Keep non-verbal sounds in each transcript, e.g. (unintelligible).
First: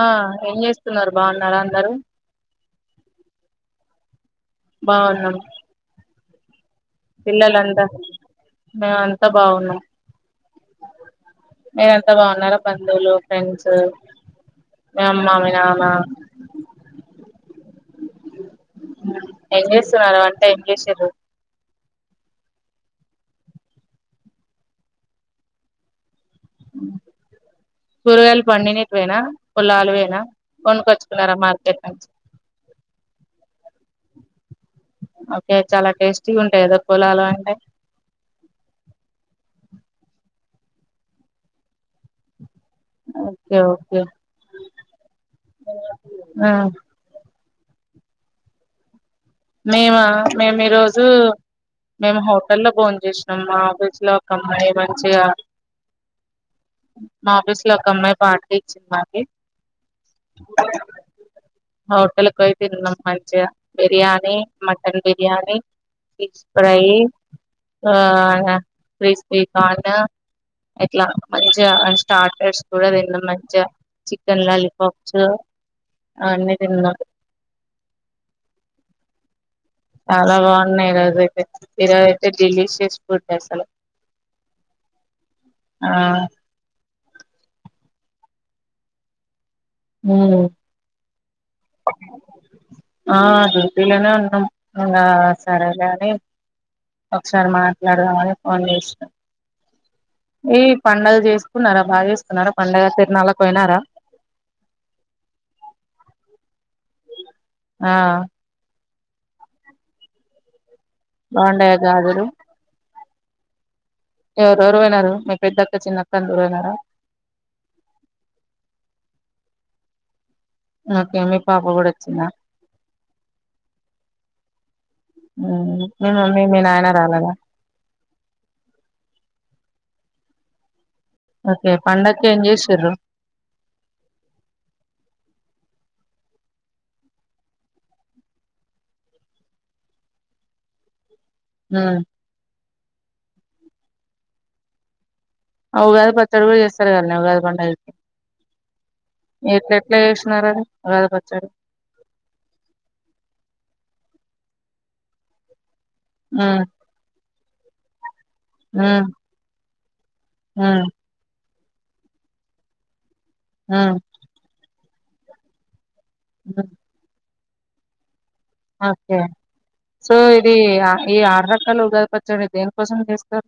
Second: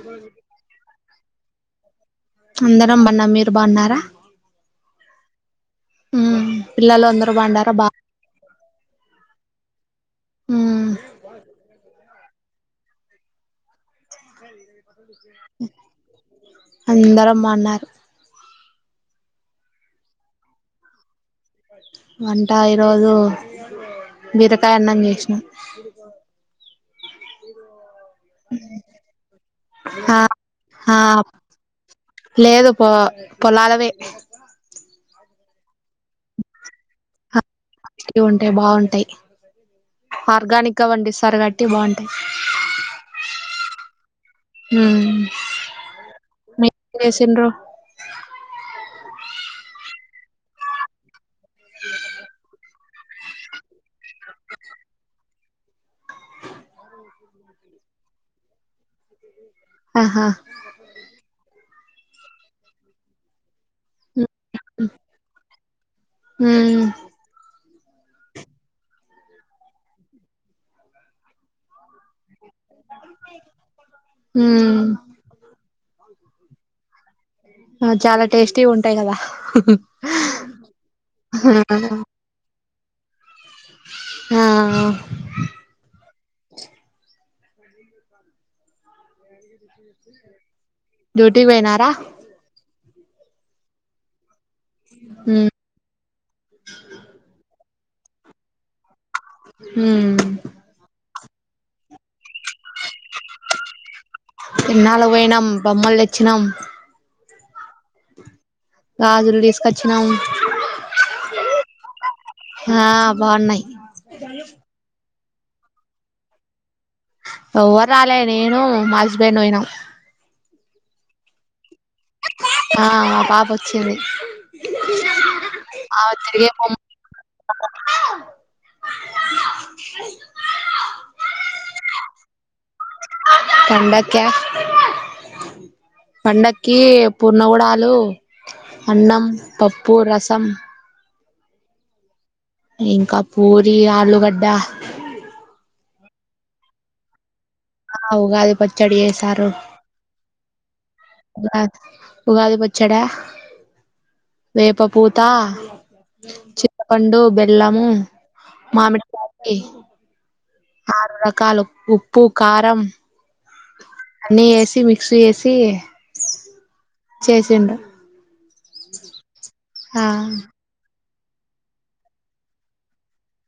ఆ ఏం చేస్తున్నారు బావున్నారా అందరూ అందరం బన్న మీరు బావున్నారా బావున్నం ఉమ్మ్ పిల్లలంతా మేమంతా బావున్నాం ఉమ్ నే తా బావున్నారా బంధువులు ఫ్రెండ్స్ మీ అమ్మ మీ నాన్న అందరం బావున్నారు ఏం చేస్తున్నారు వంట ఏం చేసిర్రు వంట ఈరోజు బీరకాయ అన్నం చేసినాం కూరగాయలు పండినేటివేనా పొలాలు ఆ వేనా ఆ కొనుకొచ్చుకున్నారా మార్కెట్ నుంచి లేదు పొ పొలాలవే ఓకే చాలా టేస్టీగుంటాయి కదా పొలాలు అంటే ఉంటాయి బాగుంటాయి ఆర్గానిక్ గా పండిస్తారు కాబట్టి బావుంటాయి ఓకే ఓకే మ్ ఆ మీ (unintelligible) సిండ్రు మేమ మేము ఈరోజు మేము హోటల్ లో బోన్ చేసినాం మా ఆఫీస్ లో ఒక అమ్మాయి మంచిగా మా ఆఫీస్ లో ఒక అమ్మాయి పార్టీ ఇచ్చింది మాక్. ఆహా హోటల్ పోయి తిన్నాం మంచిగా biryani mutton biryani fish um fry ఆ క్రిస్పీ కార్న్ ఇట్లా మంచిగా స్టార్టర్స్ కూడా తిన్నాం మంచిగా చికెన్ ఉమ్ లాలీపాప్స్ అన్నీ తిన్నాం. చాలా టేస్టీగా ఉంటాయి కదా చాలా బాగున్నాయి ఈరోజయితే ఈరోజయితే డెలీషియస్ ఎ అసలు ఆ ఆ ఉమ్ డ్యూటికి పోయినారా ఆ డ్యూటీలోనే ఉన్నాం ఆ ఉమ్ సరే గాని ఒకసారి మా అడగాలే ఫోన్ చేసి ఉమ్ ఏ పండుగ చేస్ కున్నారా బాగేస్ న్నారా పండుగ తిరునాళకి పోయినారా తిరున్నాలకి పోయినాం బొమ్మలు తెచ్చినాం ఆ గాజులు తీసుకొచ్చినాం బాగుండయా గాజులు ఆ బాగున్నాయి ఎవరెవరు పోయినారు మీక్ పెద్దక్క చిన్నక్క అందరూ పోయినార ఎవ్వరు రాలే నేను మా హస్బెండ్ పోయినం ఓకే మీ పాప కూడా వచ్ దా ఆ మా పాప వచ్చింది హ్మ్మ్ మీ ఆమె మమ్మీ తిరిగే మీ బొమ్మ నాయనా రాలేద. ఓకే పండకి ఏం చేసిర్రు పండక్క పండకి పున్నగడాలు అన్నం పప్పు రసం. హ్మ్మ్ ఇంకా పూరి ఆలుగడ్డ ఆ ఉగాది పచ్చడ కూడా చేస్తారు కదనే ఉగాది పండ ఆ ఉగాది పచ్చడి చేసారు ఎట్ల ఎట్లా చేసినారు అది ఉగాది పచ్చడి ఆ ఉగాది పచ్చడ వేప పూతా మ్మ్ చిపండు బెల్ ఎల్లమ్ము మ్మ్ మామిడి కాయి మ్మ్ ఆరు రకాలు ఉప్పు కారం మ్మ్ అన్ని వేసి వి శేసి అ చేసిండు ఓకే ఆ సో ఇది ఆ ఈ ఆరు రకాల ఉగాదిపచ్చడి దేని కోసం చేస్తారు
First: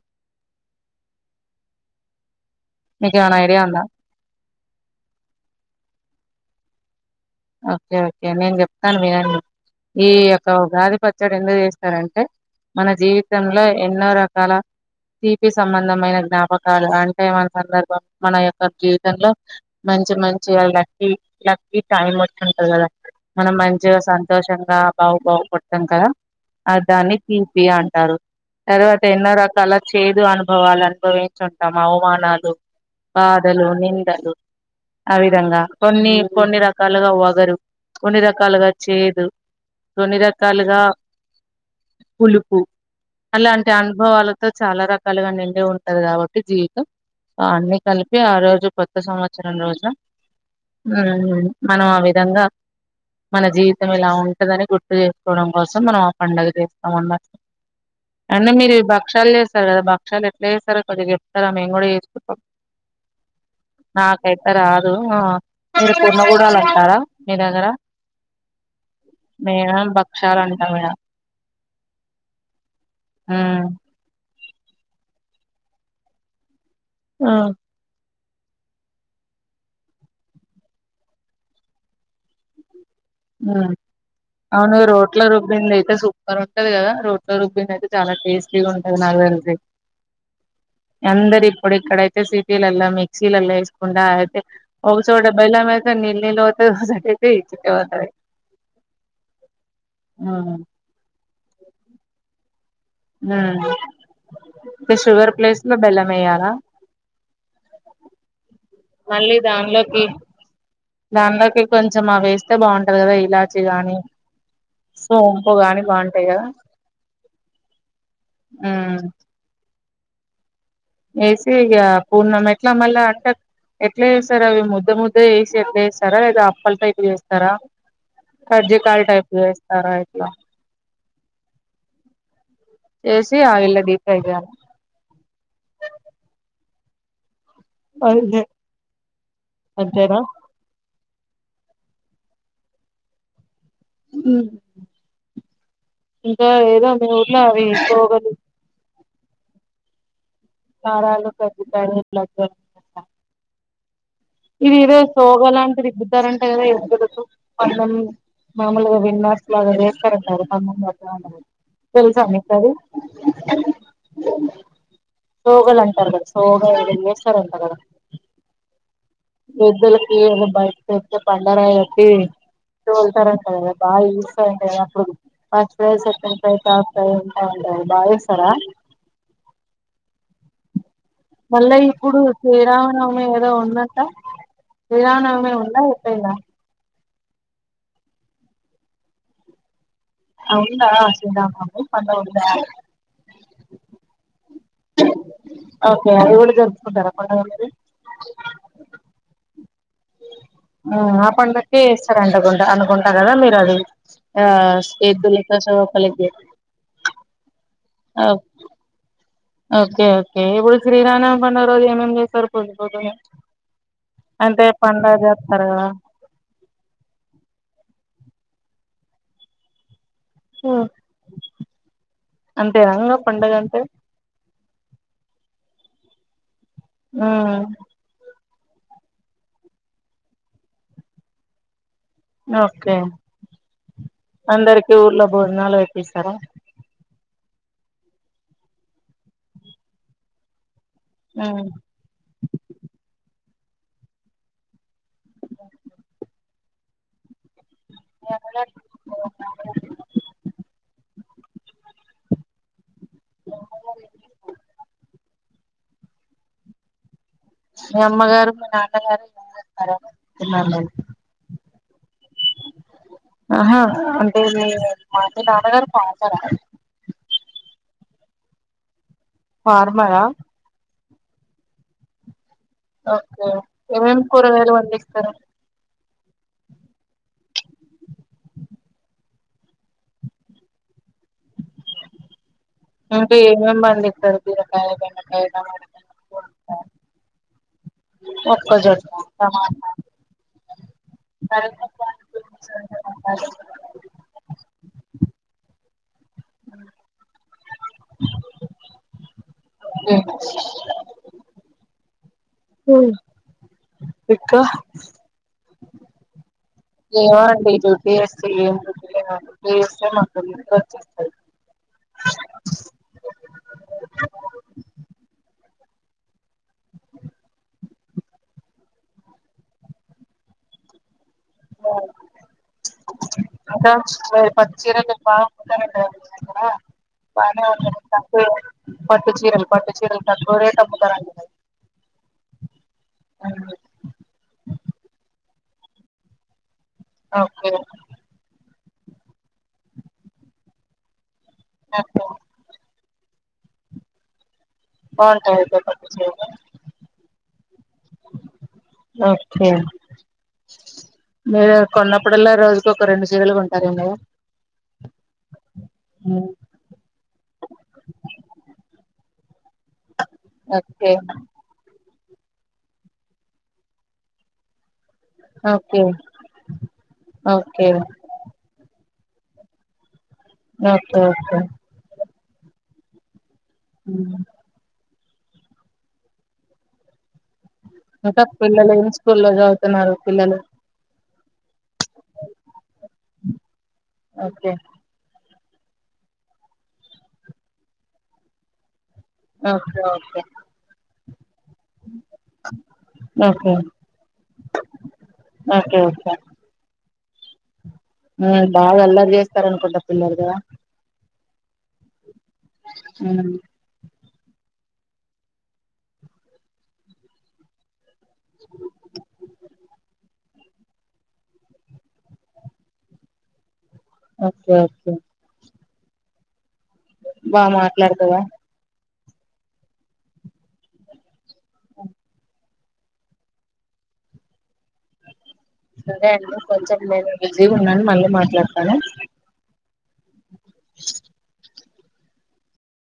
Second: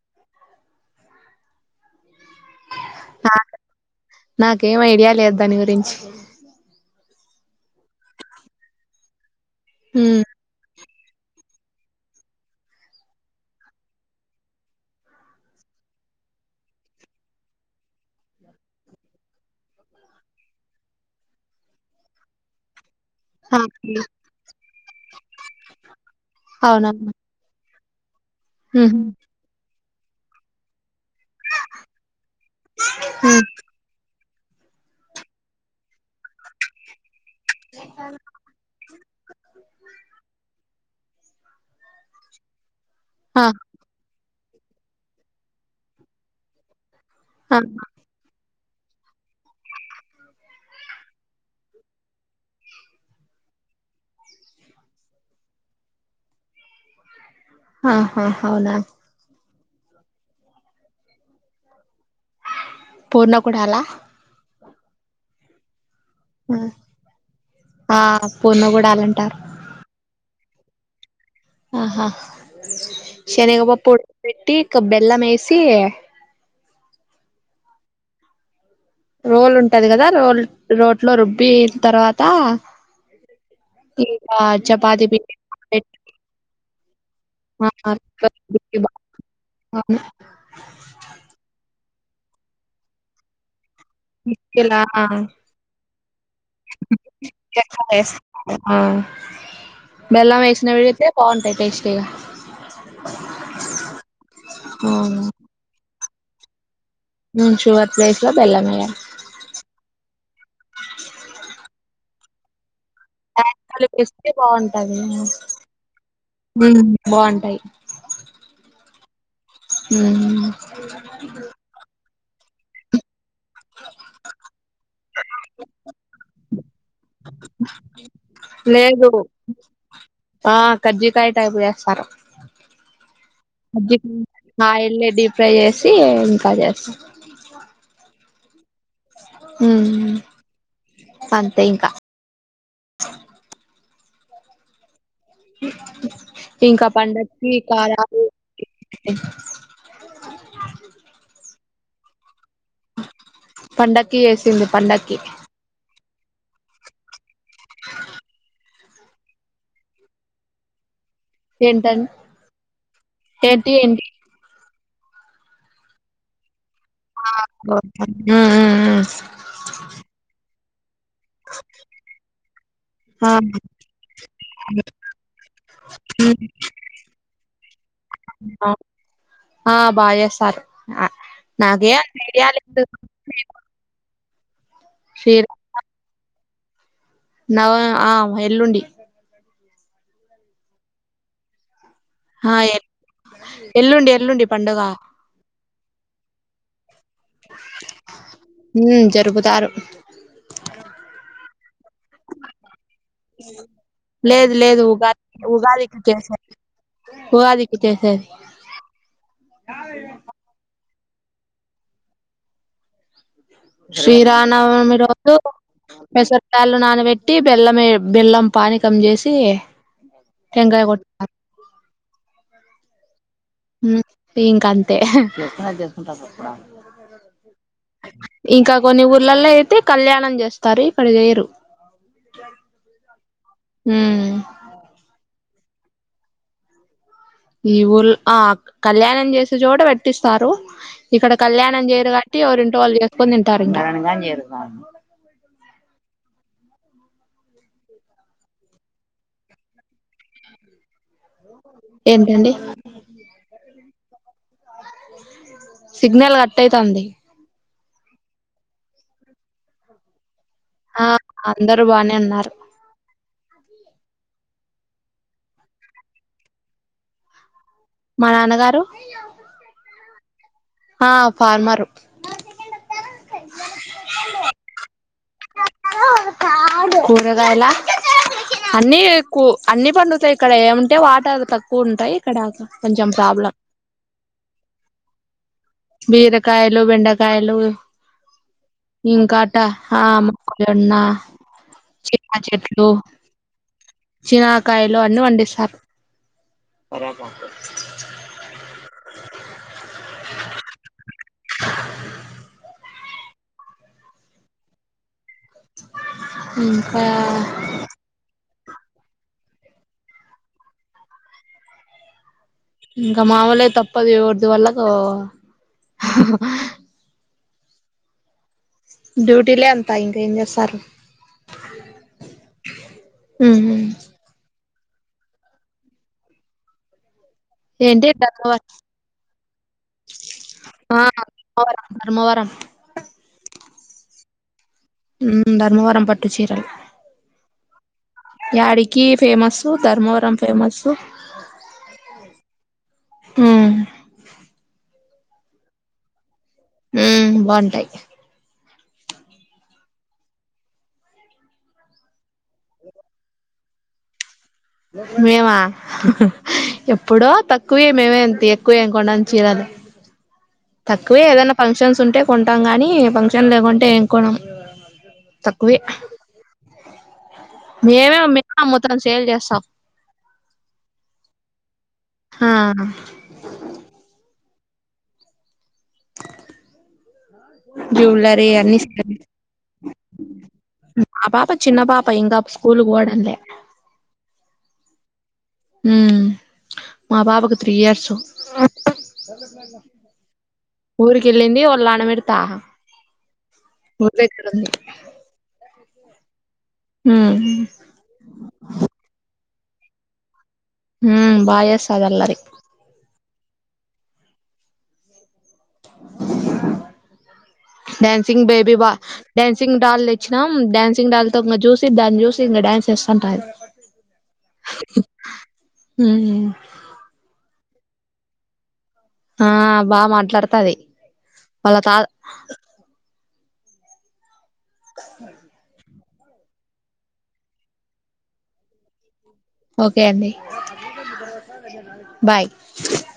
మీకు ఏమైనా నాక్ ఐడియా ఉందా నాకేం ఐడియా లేదు దాని గురించి ఓకే ఓకే నేను చెప్తాను వినండి ఏ ఉమ్ యొక్క ఉగాది పచ్చడి ఎందుకు చేస్తారంటే మన జీవితంలో ఎన్నో రకాల తీపి సంబంధమైన జ్ఞాపకాలు అంటే మన సందర్భం మన యొక్క జీవితంలో మంచి మంచి వాళ్ళకి లక్కి టైం వచ్చుంటది గదా మనం ఆ మంచిగా సంతోషంగా బాగు బాగు పడ్తం కదా ఆ అవునా దాన్ని తీపి అన్ తారు ఉహు తరువాత ఎన్నొరకాల చేదు అనుభవాలన్ అనుభవించుంటాం అవమానాలు బాధలు నిందలు ఆ విధంగా కొన్ని కొన్ని రక్ కలుగా వాక్ రు కొన్ని రకాలుగా చేదు కొన్ని రకాలుగా పులుపు ఆ అలాంటి అనుభవాలక్ తో చాలా రకాలుగా నిండి ఉంటది కాబట్టి జీవితం అ ఆ అన్ని కలిపి ఆ రోజుక్ కొత్త సంవత్సరం రోజున మనం ఆ విధంగా మన జీవితం ఇలా ఉంటదని గుర్తు చేసుకోవడం కోసం మనం ఆ పండుగ చేస్తామన్నమాట ఆహా అంటే మీరు అవునా ఈ భక్షాలు చేస్ ఆ బక్షాలు ఎట్లా చేస్తారో కొద్దిగా చెప్తారా మేము కూడా చేస్ పూర్ణ కూడాలా నాకైతే రాదు ఆ మీరు కూడా నిమ్మకూడాలంటారా మీ దగ్గర ఆ పూర్ణ కూడాలు అంటారు మేమం బక్ టారంటా గూడా ఆహా మ్మ్ శనగపప్పు ఉడకపెట్టి ఇంక బెల్లం మేసి చియే ఆహ్ రోల్ ఉంటది గదా రోల్ రోట్లో రుబ్బిన్ తర్వాత హా ఇంకా అవును చపాతి రోట్ల పిండి రుబ్బింది అయితే పెట్టి సూపర్ ఉంటది కదా రోట్ల రుబ్బిందయితే చాలా టేస్టీగా ఉంటది నాకుతేలిసి ఆ అందరు ఇప్పుడిక్కడైతే ఇక్కడ సిటీలల్ల మిక్సీలల్ల ఏసి కుండాయితే ఇలా ఒకచోట బెల్లం ఎత్ (unintelligible) నీ లోటస్ అయితే చెక్క ఇచ్చుండాల్సింది (inaudible) వేస్తా ఆ బెల్లం ఉమ్ వేసిన విడిగితే పాలు బాగుంటాయి టేస్టీ గా ఆ షుగర్ ప్లేస్ లో బెల్లం వెయ్యాలా హుమ్ షుగర్ ప్లేస్ లో బెల్లం వెయ్యాలి మళ్ళీ దానిలోకి దానిలోకి కొంచం కొంచెం అవి వేస్తే బాగుంటాంది ర్ కదా ఇలాచి కలిపి గాని వేస్తే బాగుంటది సోంపు ఇంకో గాని బాగుంటాయి కదా బాగుంటాయి మ్ హుమ్ ఏసీ ఇగా పూర్ణం ఎట్లా మళ్ళా అం ఎట్లా చేస్తారా అవి ముద్ద ముద్ద వేసి ఎట్లా చేస్తారా లేదా అప్పల టైప్ చేస్తారా కర్జికయ లేదు టైప్ చేస్తారా ఇట్లా కాయ టైపు చేస్తారు చేసి ఆయిల్లో డీప్ ఫ్రై చేయాలి ఆయిల్ లో డీప్ ఫ్రై చేసి ఇంకా చేస్త (inaudible) అంతే ఉమ్ అంతేనా అంతే ఇంకా ఉ ఇంకా ఏదో మీఊర్లో పండక్కి అవి కారాలు పోగాలు సారాలో పెదద్ది కానీట్లా పండక్ ఇది ఇదే సోగలాంటిది ఇస్తారంటే కదా ఎరు పందం మామూలుగా విన్నెర్స్ లాగా చేస్తారంట ప ఏంటండి తెలుస మీక్ అది ఏంటి ఏంటి సోగల్ అంటారు కదా సోగల్ ఆ ఒకె మ్ మ్ ఎద్దులకి అబ్బాయ్ చెప్తే బండరాయి కొట్టి తోలుతారంటారు బాగా ఇస్తాంట అప్పుడు first prize second prize third prize ఉంటా ఉంటారు బాగా ఇస్తరా ఆ బాగా చేస్తారు మళ్ళ నాకే అంత ఇప్పుడు ఐడియా లేదు శ్రీరామనవమి ఏదో ఉందంట శ్రీరామ్ విరానమే ఉంద ఎప్పుడైన నవ ఆ ఎల్లుండి అవునా శ్రీ రామ నవమి హా ఎల్ ఎల్లుండి ఎల్లుండి పండుగ ఓకే అది కూడా జర్పుకుంటార కొంత మంది ఉమ్ జరుపుతారు ఇది వేస్తార అంట కొంత అనుకుంటారు కదా మీరు అది ఆ లేదు లేదు ఉగాది ఎద్దులతో స ఉగాదికి కలికి చేసేది ఉగాదికి చేసేది ఓకే ఓకే ఇప్పుడు శ్రీరామనవమి పండగ రోజు ఏమేం చేస్తారు పద్దు పోద్దునె శ్రీరానవమి రోజు కదా పెసరకాళ్లు నానబెట్టి బెల్లం బెల్లం పానికం చేసి టెంకాయ కొట్ట అంతెన ఇంగ పండగ అంటే ఉమ్ ఇంక అంతే ఈ పక్కకు రా ఉమ్ ఇంకా కొన్ని ఊర్లలో అయితే కళ్యాణం చేస్తారు ఇక్కడ చేయరు ఓకే ఉమ్ అందరికి ఊర్లో భోజనాలు పెట్టిస్తారా ఈ ఊళ్ ఆ కళ్యాణం చేసే చోట పెట్టిస్తారు ఇక్కడ మ్మ్ కళ్యాణం చేయరు కాట్టి ఎవరి ఇంటి వాళ్ చేసుకని తింటారు ఇంటారు ఇంక ఏంటెండి సిగ్నల్ కట్ అయితాంది మీ అమ్మగారు మీ నాన్నగారు బానె ఉన్నార ఆ అందరు బానే ఉన్నారు ఆహా అంటే మీ తాతగారు బాగున్నారా మా నాన్నగారు ఫార్మర్ రా ఆ ఫార్మరు ఓకే ఏమేమ్ కూరగాయాలు పండిస్ స్తారు కూరగాయల అన్నికు అన్ని పండుతాయి. ఇక్కడ ఏముంటాయ్ వాటర్ తక్కువ ఉంటాయి. ఇక్కడ కొంచెం అంటే ప్రాబ్లం ఏమేమ్ పండిస్తారు. బిరకాయ్, బెండకాయ్ బీరకాయలు, బెండకాయలు మొక్కజొన్న ఇంకాట టమాటా ఆ జొన్న, చిన్న చెట్లు, చినకాయలు అన్ని పండిస్తారు. ఆ రమ్మా (unintelligible) ఉహ్ ఇంకా ఇంకా ఏమో అండి. ఇంకే ఏమ్ గుర్తుకే రావట్లే (unintelligible) ఇంకా మామూలే తప్పదు. ఎవరిది వాళ్లకు డ్యూటీలే అంతా ఇంకా ఏమ్ చేస్తారు. అవునా పచ్చిరకి బా ఉంటా (unintelligible) ఇక్కడ బాగానే ఉంటది. ఏంటి పట్టు టర్నోవర్ పట్టు చీరల్ పట్టు చీరల్ తక్కువ రేట్ ఆ అమ్ముతారట ధర్మవరం ధర్మవరం (unintelligible) హ్మ్ ధర్మవరం పట్టు చీరల్ ఆ ఓకే యాడికి ఫేమస్సు ధర్మవరం ఫేమస్సు ఆహా ఆ బాగుంటాయి. అక్కడ పట్టు చీరలు హ్మ్ బాగుంటాయి. ఓకే మీరు కొన్నప్పుడలా రోజుకు ఒక రెండు సీరలుగా కొంటారెమో మేమా ఎప్పుడో తక్కువే మేమేంతే ఎక్కువేమ్ కొనమ్ చీరలు ఓకే తక్కువే ఏదైనా ఫంక్షన్స్ ఉంటే కొంటాం గాని ఫంక్షన్ లేకుంటే ఏమ్ కొనాం ఓకే ఓకే మేమే మే అమ్ముతాం చీ సేల్ చేస్తాం. ఓకే ఓకే ఆ ఉ (inaudible) ఇకా జ్యువెలరీ అన్ని పిల్లలు ఏమి స్కూల్లో చదువుతున్నారు పిల్లలు ఆ పాప చిన్న పాప ఇంకా స్కూలుకి ఓడంలే ఓకే ఉ మా పాపకు త్రీ ఇయర్స్ ఓకే ఓకే ఊరి కిల్లింది పనబెడ్త ఓకే ఉరిదగ్గర ఉంది ఓకే ఓకే ఉమ్ సరే అనుకుంటా పిల్లర్ గా హుమ్ బాయస్ అదఅల్లరి అ డ్యాన్స్ సింగ్ బేబీ బ డ్యాన్సింగ్ డాల్ తెచ్చిన డ్యాన్సింగ్ డాల్ తో చూసి దాన్ని చూసి ఇంకా డ్యాన్స్ ఎస్సంటాది ఓకే ఓకే ఉమ్ బా మాట్లాడతదా ఆ బాగా మాట్లాడుతది వాళ్ళ తా అ అరే అండి కొంచెం నేను బిజీగా ఉన్నాను మళ్ళీ మాట్లాడతాను ఓకే అండి బాయ్